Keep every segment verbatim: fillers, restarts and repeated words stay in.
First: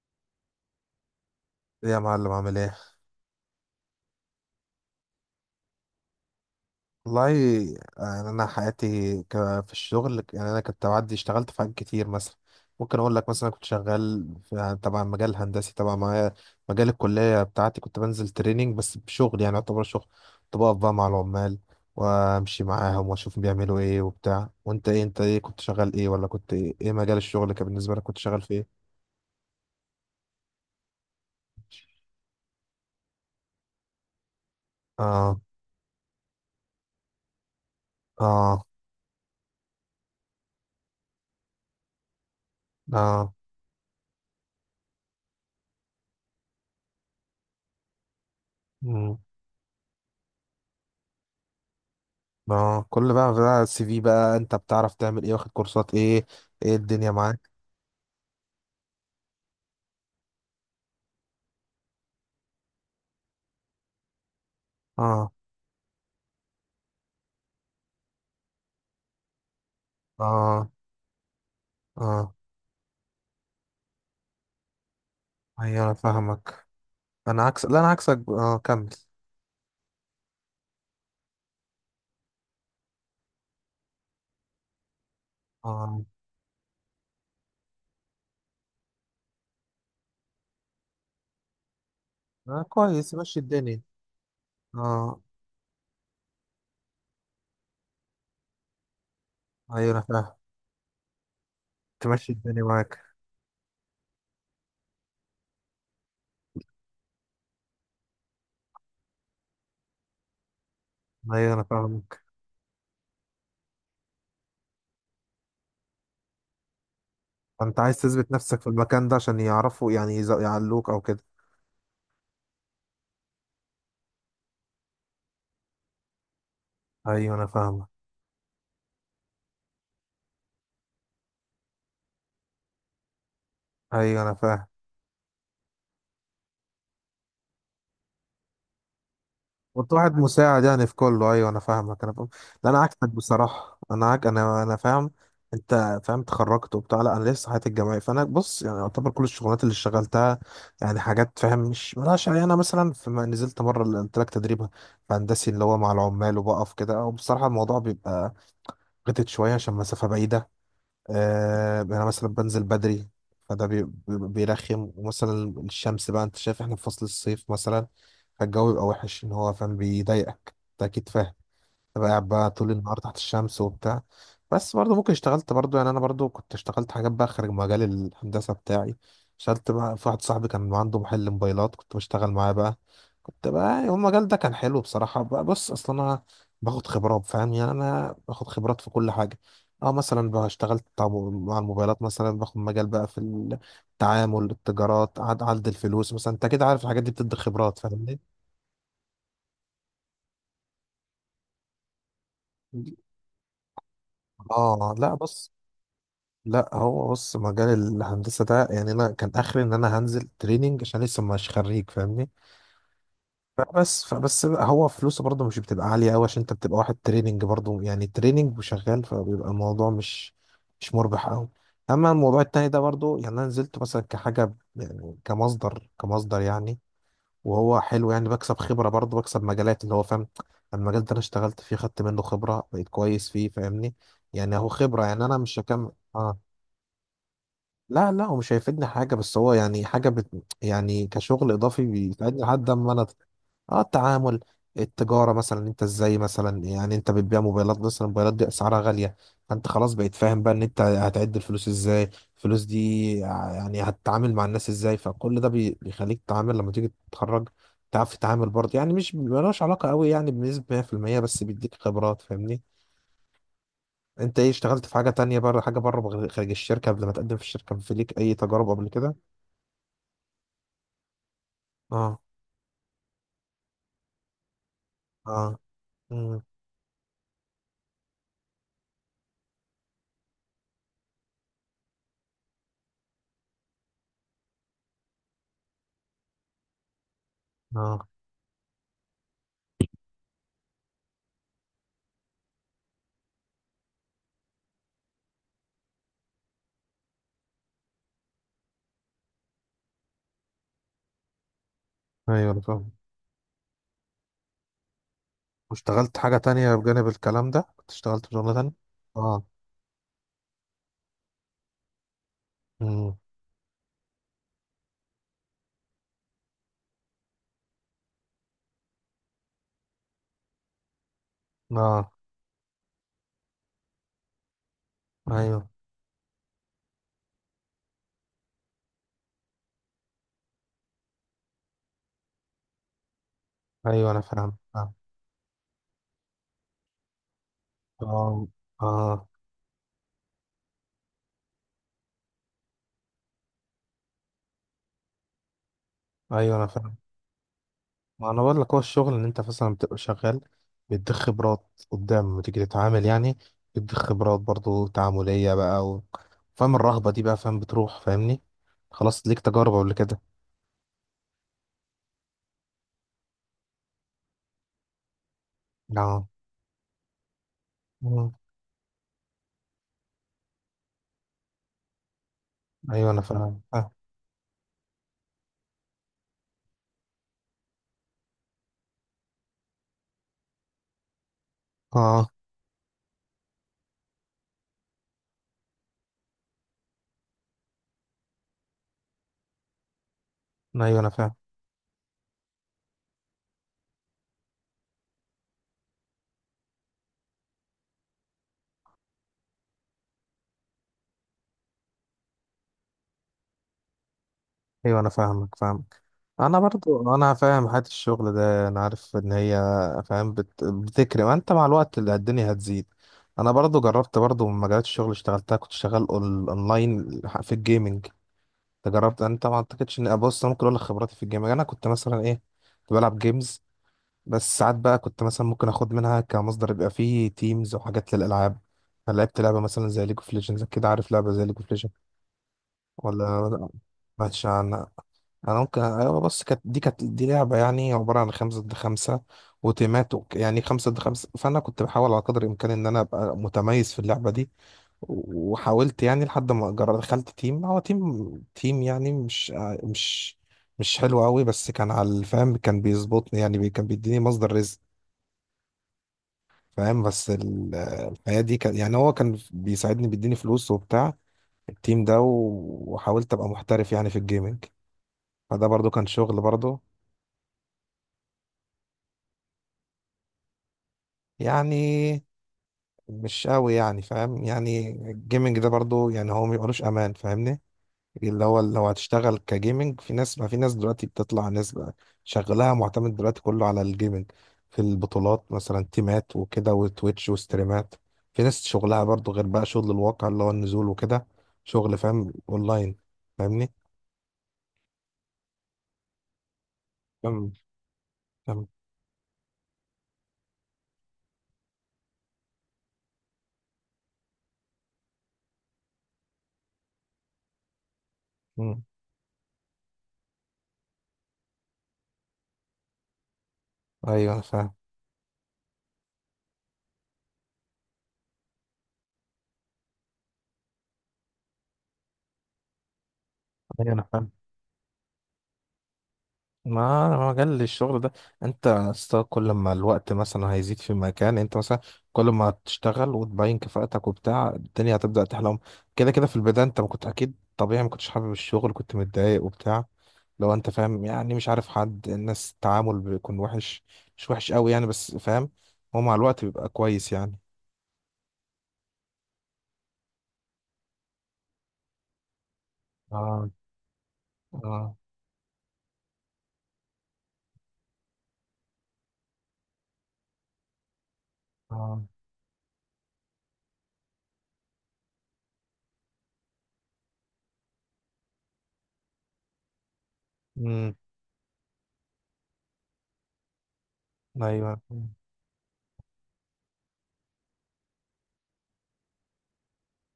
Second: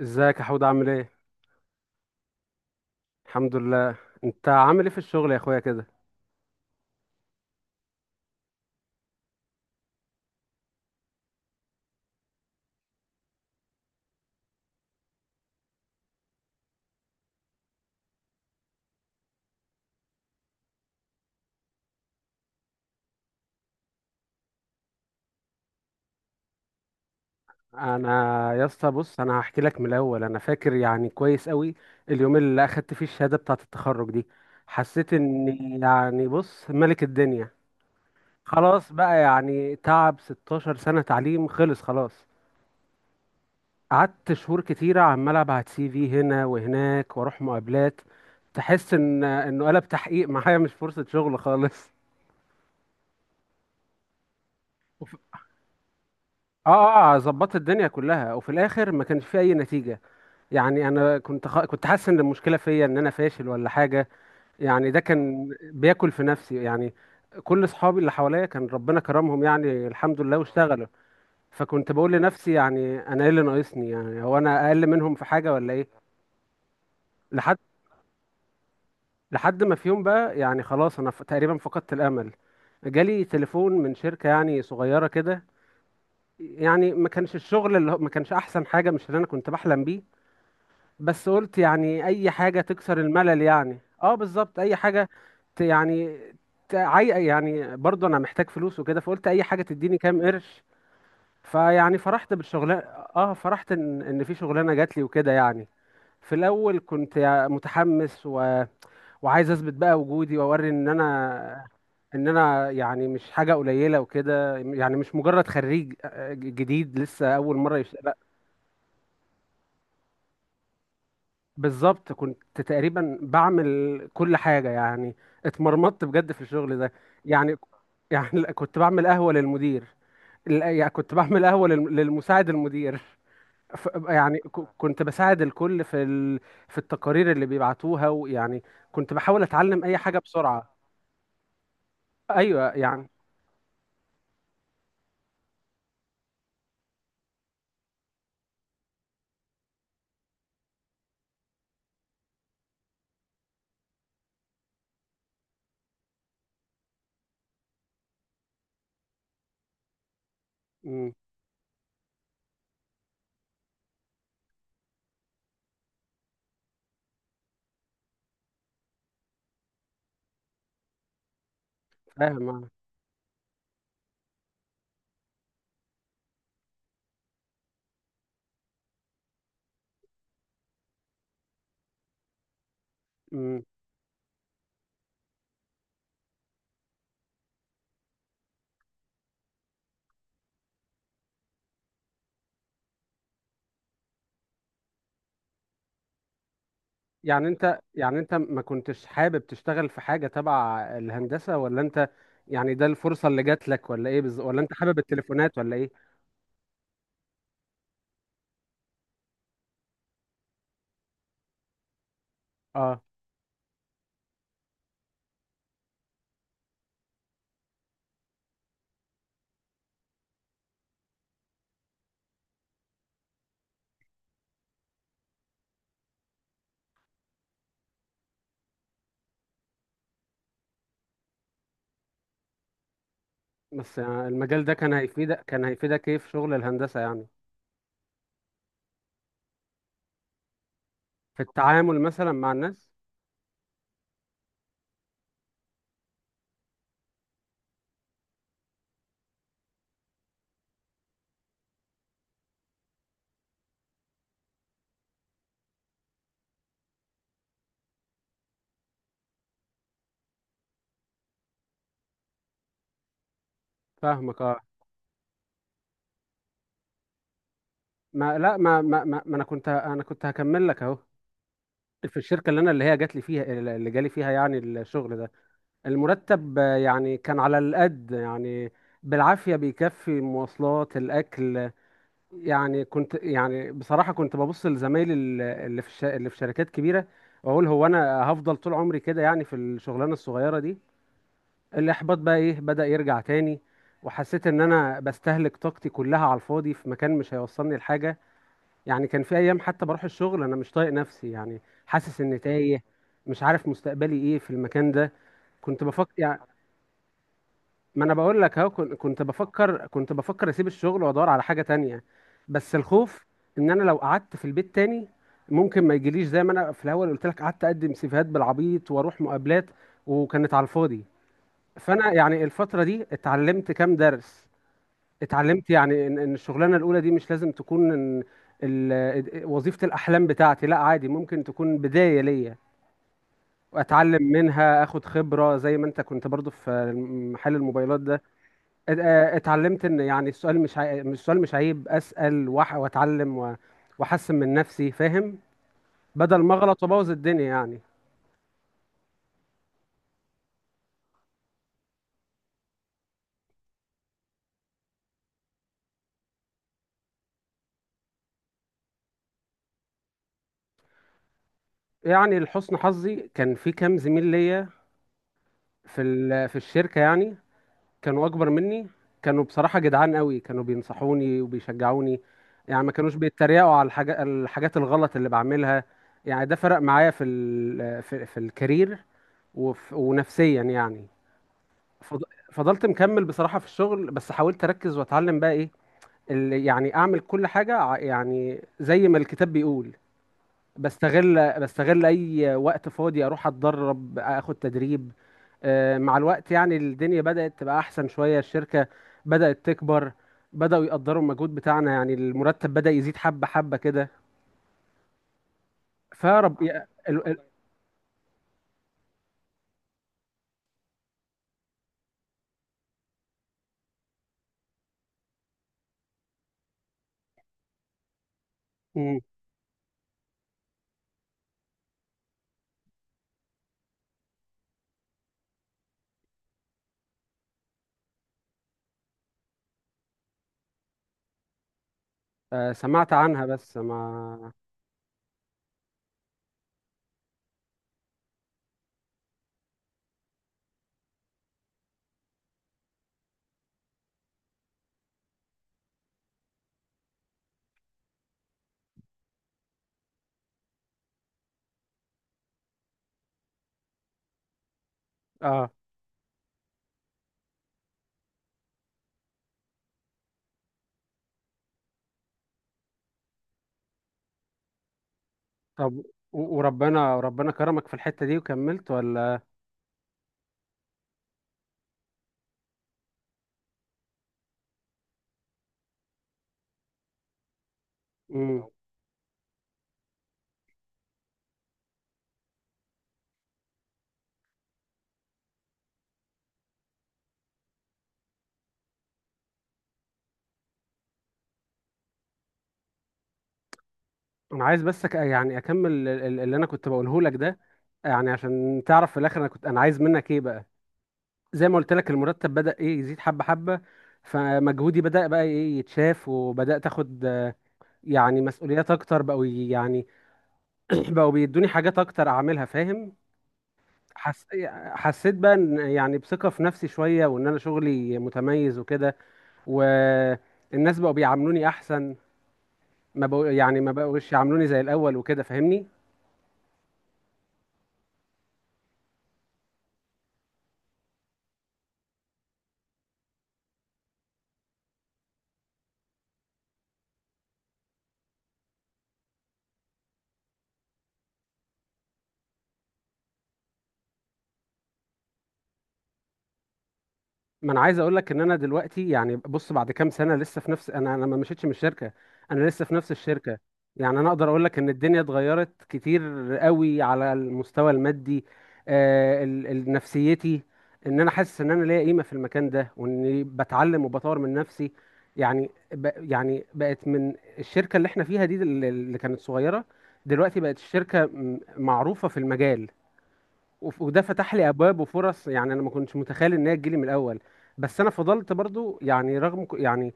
ازيك يا حود، عامل ايه؟ إيه يا معلم عامل ايه؟ الحمد لله. انت عامل ايه في الشغل يا اخويا كده؟ والله يعني انا حياتي ك- في الشغل. يعني انا كنت بعدي اشتغلت في حاجات كتير. مثلا ممكن اقول لك، مثلا كنت شغال في، يعني تبع مجال هندسي تبع معايا، مجال الكليه بتاعتي. كنت بنزل تريننج، بس بشغل يعني يعتبر شغل. كنت بقف بقى مع العمال وامشي معاهم واشوف بيعملوا ايه وبتاع. وانت ايه؟ انت ايه كنت شغال ايه، ولا كنت ايه، إيه مجال الشغل كان بالنسبه لك؟ كنت شغال انا في يا ايه؟ اسطى، بص، انا هحكي لك من الاول. انا فاكر يعني كويس قوي اليوم اللي اخدت فيه الشهاده بتاعه التخرج دي. حسيت اه، اني يعني بص ملك الدنيا. اه، خلاص بقى، يعني تعب ستاشر سنه تعليم، خلص خلاص. اه، قعدت شهور كتيره عمال ابعت سي في هنا وهناك واروح مقابلات. تحس مم. ان انه قلب تحقيق معايا، مش فرصه شغل خالص. اه، كل بقى بقى السي في، بقى انت بتعرف تعمل ايه، واخد كورسات ايه، اه ايه الدنيا اه آه، معاك؟ ظبطت الدنيا كلها وفي الاخر ما كانش في اي نتيجه. يعني انا كنت خ... كنت حاسس ان المشكله فيا، ان انا فاشل ولا حاجه. يعني ده اه، كان بياكل في نفسي يعني. كل اصحابي اللي حواليا كان ربنا كرمهم يعني الحمد لله اه، واشتغلوا. فكنت بقول اه، لنفسي، يعني انا ايه اللي ناقصني؟ يعني هو انا اقل منهم في حاجه ولا ايوه ايه؟ انا فاهمك. انا لحد عكس، لا انا عكسك ب- اه، كمل. لحد ما في يوم بقى، يعني خلاص، انا ف... تقريبا فقدت الامل. جالي تليفون من شركه يعني صغيره كده. اه، يعني ما كانش الشغل اللي هو ما كانش احسن حاجه، مش اللي انا كنت بحلم بيه. بس قلت يعني اي حاجة آه، تكسر كويس، ماشي الملل، يعني الدنيا. اه بالظبط اي حاجة. اه، ت يعني تعي يعني برضه انا محتاج فلوس وكده، فقلت اي حاجة ايوه تديني انا كام فاهم. قرش. فيعني تمشي فرحت الدنيا بالشغلانة. معاك. اه، فرحت ان ان في شغلانة جات لي وكده يعني. في الاول كنت يع- متحمس، و... وعايز اثبت بقى وجودي واوري ان ايوه انا انا فاهمك. ان انا يعني مش حاجة قليلة وكده، يعني مش مجرد خريج آه، جديد لسه اول انت مرة. عايز تثبت نفسك في المكان ده عشان يعرفوا، يعني يز- يعلوك او كده. بالظبط كنت تقريبا بعمل كل حاجة يعني. اتمرمطت بجد في الشغل ده. ايوه انا يعني فاهمك. يعني كنت بعمل قهوة للمدير. لا، يعني كنت بعمل قهوة للم- للمساعد المدير. ف- ايوه انا يعني فاهم. ك- كنت بساعد الكل في ال... في التقارير اللي بيبعتوها ويعني كنت بحاول اتعلم كنت اي واحد حاجة مساعد بسرعة. يعني في كله. ايوه انا فاهمك، انا فاهم. ايوه لا انا عكسك يعني. بصراحه، انا عك... انا انا فاهم. انت فاهم، اتخرجت وبتاع. لا انا لسه حياتي الجامعيه، فانا بص، يعني يعتبر كل الشغلات اللي اشتغلتها يعني حاجات، فاهم، مش ملهاش يعني. انا مثلا فيما نزلت مره اللي قلت لك، تدريب هندسي اللي هو مع العمال وبقف كده، وبصراحه الموضوع بيبقى غتت شويه عشان مسافه بعيده. مم، آه، يعني انا مثلا بنزل بدري، فده بي- بي- بيرخم. ومثلا الشمس بقى، انت شايف احنا في فصل الصيف مثلا، فالجو بيبقى وحش، ان هو فاهم، بيضايقك، انت اكيد فاهم. تبقى قاعد فاهم بقى أنا. طول النهار تحت الشمس وبتاع. بس برضه ممكن اشتغلت برضه، يعني انا برضه كنت اشتغلت حاجات بقى خارج مجال الهندسه بتاعي. اشتغلت بقى في، واحد صاحبي كان عنده محل موبايلات، كنت بشتغل معاه بقى. كنت مم. بقى يعني المجال ده كان حلو بصراحه بقى. بص اصلا انا باخد خبرات، فاهم، يعني انا باخد خبرات في كل حاجه. اه، مثلا بقى اشتغلت بتاع م- مع الموبايلات، مثلا باخد مجال بقى في التعامل، التجارات، عد عد الفلوس مثلا، انت كده عارف الحاجات دي بتدي يعني خبرات، انت، يعني فاهمني. انت ما كنتش حابب تشتغل في حاجة تبع الهندسة، ولا انت يعني ده الفرصة اللي جات لك ولا ايه بالظبط، ولا انت اه، حابب لا بص، التليفونات ولا ايه؟ لا هو بص مجال الهندسة ده يعني أنا كان آخري إن أنا هنزل تريننج عشان لسه مش خريج، فاهمني. اه. فبس فبس بقى هو فلوسه برضه مش بتبقى عالية أوي، عشان أنت بتبقى واحد تريننج برضه، يعني تريننج وشغال، فبيبقى الموضوع مش مش مربح أوي. أما الموضوع التاني ده برضه يعني أنا نزلت مثلا كحاجة، يعني كمصدر، كمصدر يعني. وهو حلو، يعني بكسب خبرة برضه، بكسب مجالات اللي هو فاهم. المجال ده أنا اشتغلت فيه، خدت منه خبرة، بقيت كويس فيه، فاهمني. بس يعني يعني المجال هو ده كان خبرة، يعني أنا هيفيدك مش كان هكمل. هيفيدك ايه في آه. شغل الهندسة يعني؟ لا لا هو مش هيفيدني حاجة، بس هو يعني حاجة بت... يعني في كشغل إضافي التعامل مثلا بيساعدني مع لحد الناس؟ أما أنا. آه، التعامل، التجارة مثلا، أنت إزاي مثلا، يعني أنت بتبيع موبايلات مثلا، الموبايلات دي أسعارها غالية، فأنت خلاص بقيت فاهم بقى إن أنت هتعد الفلوس إزاي، الفلوس دي ع- يعني هتتعامل مع الناس إزاي. فكل ده بي- بيخليك تتعامل لما تيجي تتخرج، تعرف تتعامل برضه، يعني مش ملوش علاقة قوي يعني بنسبة مية في المية، بس بيديك خبرات، فاهمني. أنت فاهمك، إيه، اه. اشتغلت في حاجة تانية بره، حاجة بره خارج الشركة قبل ما تقدم في الشركة؟ في ليك أي ما لا تجارب ما قبل ما, كده؟ ما, ما انا كنت انا كنت هكمل لك اهو. في اه، الشركة اللي انا اللي هي جات لي فيها، اللي جالي فيها يعني الشغل ده، اه، مم. المرتب آه، يعني كان على القد، يعني بالعافية بيكفي مواصلات الأكل. يعني كنت، يعني بصراحة كنت ببص لزمايلي ال- اللي في الش... اللي في شركات كبيرة، واقول هو اه، انا هفضل طول عمري كده يعني في الشغلانة الصغيرة دي؟ الاحباط بقى ايه بدأ يرجع تاني. وحسيت ان انا بستهلك طاقتي كلها على الفاضي في مكان مش هيوصلني لحاجة. يعني كان في ايام حتى بروح الشغل انا مش طايق نفسي، يعني حاسس اني ايوه انا تايه، فاهم. مش عارف مستقبلي ايه في المكان ده. كنت بفكر، واشتغلت حاجة تانية بجانب الكلام ده؟ كنت ما انا اشتغلت في بقول شغلة لك اهو، تانية؟ كن- كنت اه، بفكر كنت بفكر اسيب الشغل وادور على حاجه تانية. بس مم. الخوف ان انا لو قعدت في البيت تاني ممكن ما يجيليش، زي ما انا في الاول قلت لك، قعدت اقدم سيفيهات بالعبيط واروح مقابلات وكانت على الفاضي. فانا اه، يعني الفتره دي اتعلمت كام درس. ايوه، اتعلمت يعني ان إن الشغلانه الاولى دي مش لازم تكون إن ال- وظيفه الاحلام بتاعتي، لا عادي ممكن تكون بدايه ليا ايوه انا واتعلم فاهم، منها، فاهم. اخد خبره زي ما انت كنت برضو في محل الموبايلات ده. اه، ات- اه، اه، اتعلمت ان يعني السؤال، مش عي... مش- السؤال مش عيب، اسال وأح... واتعلم، و... واحسن من نفسي، فاهم؟ بدل ما ايوه انا اغلط فاهم. وابوظ الدنيا يعني. ما انا بقول لك، هو الشغل ان انت مثلا بتبقى شغال، بيديك خبرات قدام لما تيجي تتعامل يعني، بيديك خبرات برضو تعاملية بقى، و... فاهم الرهبة دي بقى، فاهم بتروح، فاهمني. خلاص، ليك تجارب قبل كده. يعني لحسن حظي كان في كام زميل ليا في اه، ال... في الشركه يعني، كانوا مم. اكبر مني، كانوا بصراحه جدعان قوي، كانوا بينصحوني وبيشجعوني، يعني ما ايوه كانوش انا فاهم، بيتريقوا على اه. الحاجة... الحاجات الغلط اللي بعملها. يعني ده فرق معايا في ال... في, في الكارير وف... ونفسيا يعني. فض- آه. فضلت مكمل بصراحة في الشغل، بس حاولت أركز وأتعلم بقى إيه اللي يعني أعمل كل حاجة، ع- يعني زي ما الكتاب بيقول. ايوه انا فاهم. بستغل بستغل أي وقت فاضي أروح أتدرب، أخد تدريب. آه، مع الوقت يعني الدنيا بدأت تبقى أحسن شوية، الشركة بدأت تكبر، بدأوا يقدروا المجهود بتاعنا، يعني المرتب بدأ يزيد حبة حبة كده. ايوه انا فاهمك، فاهم. انا فرب يا- برضو ال... انا ال... فاهم حياة الشغل ده، انا عارف ان هي، فاهم، بت... بتكرم، ما انت مع الوقت اللي الدنيا هتزيد. انا برضو جربت برضو من مجالات الشغل اللي اشتغلتها، كنت شغال أون- اونلاين في الجيمنج. انت مم. جربت؟ انت ما اعتقدش ان، بص انا ممكن اقول لك خبراتي في الجيمنج. انا كنت مثلا ايه، كنت بلعب جيمز، بس ساعات بقى كنت مثلا ممكن اخد منها كمصدر، يبقى فيه تيمز وحاجات للالعاب. فلعبت لعبة مثلا زي ليج اوف ليجندز. كده عارف لعبة زي ليج اوف ليجندز، آه، سمعت ولا عنها ما بس سمعتش ما. عنها؟ انا ممكن، ايوه، بس كانت دي، كانت دي لعبه يعني عباره عن خمسة ضد خمسة وتيمات وك- يعني خمسة ضد خمسة. فانا كنت بحاول على قدر الامكان ان انا ابقى متميز في اللعبه دي. و- وحاولت يعني لحد ما جر- دخلت تيم، هو تيم، تيم يعني مش مش مش حلو قوي، بس كان على الفهم، كان بيظبطني يعني، بي كان بيديني مصدر رزق، آه. فاهم. بس ال- الحياه دي كان يعني، هو كان بيساعدني، بيديني فلوس وبتاع التيم ده. و- وحاولت ابقى محترف يعني في الجيمنج، فده برضو طب، كان شغل و- برضو. وربنا وربنا كرمك في الحتة دي وكملت ولا؟ يعني مش قوي يعني، فاهم، يعني الجيمنج ده برضو يعني هو ميبقالوش امان، فاهمني. اللي هو امم اللي هو هتشتغل كجيمنج، في ناس ما، في ناس دلوقتي بتطلع، ناس بقى شغلها معتمد دلوقتي كله على الجيمنج، في البطولات مثلا، تيمات وكده، وتويتش وستريمات. في ناس شغلها برضو غير بقى، شغل الواقع اللي هو النزول وكده، شغل، فاهم، اونلاين، فاهمني. انا عايز بس، أك... يعني اكمل ال- ال- اللي انا كنت بقوله لك كم، ده، يعني كم، عشان تعرف في الاخر انا كنت انا عايز منك ايه بقى. زي ما قلت لك، المرتب بدأ ايه يزيد حبة حبة، فمجهودي بدأ بقى ايه يتشاف، وبدأت اخد آه، يعني مم. مسؤوليات اكتر. بقوا ي- يعني بقوا بيدوني حاجات اكتر اعملها، فاهم؟ ايوه أنا حس... فاهم. حسيت بقى ان يعني بثقة في نفسي شوية، وان انا شغلي متميز وكده، والناس بقوا بيعاملوني احسن، ما بقوا يعني ما ايوه انا فاهم. بقوش يعاملوني زي الاول وكده، فاهمني؟ ما ما جال الشغل ده، انت يا اسطى كل ما الوقت مثلا هيزيد في مكان، انت مثلا كل ما تشتغل وتبين كفاءتك وبتاع، الدنيا هتبدأ تحلم كده كده. في البداية انت ما كنت، اكيد طبيعي، ما كنتش حابب الشغل، كنت متضايق وبتاع. لو انت فاهم يعني، مش عارف حد، الناس التعامل بيكون وحش، مش وحش قوي يعني، بس فاهم، هو مع الوقت بيبقى كويس يعني. ما انا عايز اقول لك ان انا دلوقتي، يعني بص بعد كام سنه، لسه في نفس، انا انا ما مشيتش من الشركه، انا لسه في نفس اه، الشركه. يعني انا اقدر اقول لك ان اه، الدنيا اتغيرت كتير قوي، على المستوى المادي، آه ال- ال- نفسيتي، ان انا حاسس ان انا ليا اه، قيمه في المكان ده، واني بتعلم وبطور من نفسي. يعني ب يعني بقت من الشركه اللي احنا فيها دي، دل- اللي كانت صغيره دلوقتي بقت امم، الشركه م- معروفه في المجال، وف- وده فتح لي ايوه، ابواب وفرص يعني انا ما كنتش متخيل ان هي تجيلي من الاول. بس انا فضلت برضو، يعني رغم ك- يعني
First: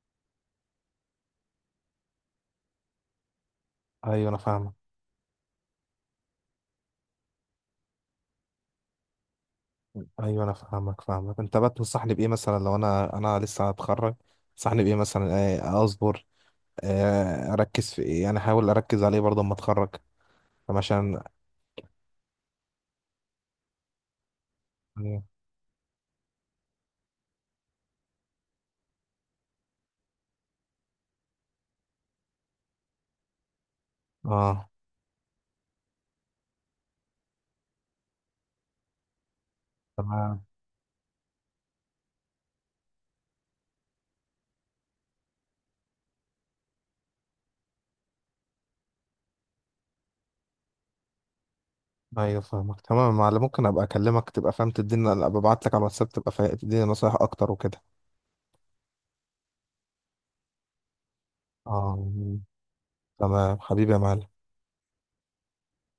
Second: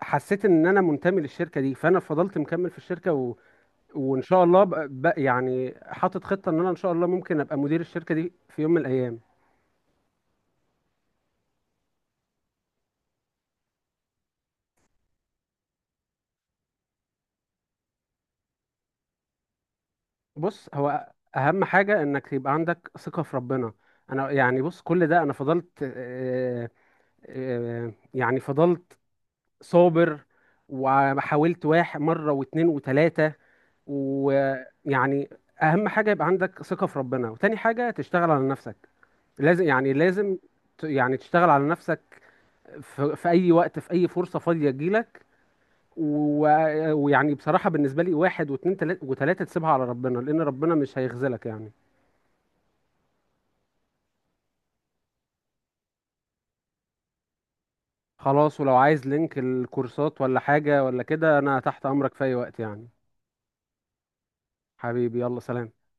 حسيت ان انا منتمي للشركه دي، فانا فضلت مكمل في الشركه، و... وان ايوه انا شاء الله، فاهمك. ب... ب... يعني حاطط خطه ان انا ان شاء الله ممكن ابقى مدير الشركه دي في يوم من الايام. ايوه انا فاهمك، فاهمك. انت بقى تنصحني بايه مثلا لو انا، انا لسه هتخرج، تنصحني بايه مثلا؟ آه، اصبر؟ آه، اركز في ايه يعني؟ احاول اركز عليه برضه اما اتخرج؟ بص، طب هو عشان، اهم حاجه انك يبقى عندك ثقه في ربنا. انا يعني بص، كل ده انا فضلت، آه، آه، يعني فضلت صابر، وحاولت واحد مره واتنين وتلاته اه، ويعني، اهم حاجه يبقى عندك ثقه في ربنا، وتاني حاجه تشتغل على نفسك. لازم، يعني لازم تمام. ت- يعني تشتغل على نفسك في, في اي وقت، في اي فرصه فاضيه تجيلك، و- ويعني بصراحه بالنسبه لي، واحد واتنين تلا- وتلاته تسيبها على ربنا، لان ربنا مش هيخذلك يعني. ايوه فاهمك، تمام. معلم، ممكن ابقى اكلمك، تبقى فاهم تديني، ابقى ابعت لك على الواتساب، تبقى فا- تديني نصايح اكتر وكده. خلاص، ولو عايز لينك الكورسات ولا حاجه ولا كده انا تحت اه، امرك في اي وقت يعني. تمام حبيبي يا معلم. حبيبي، يلا سلام.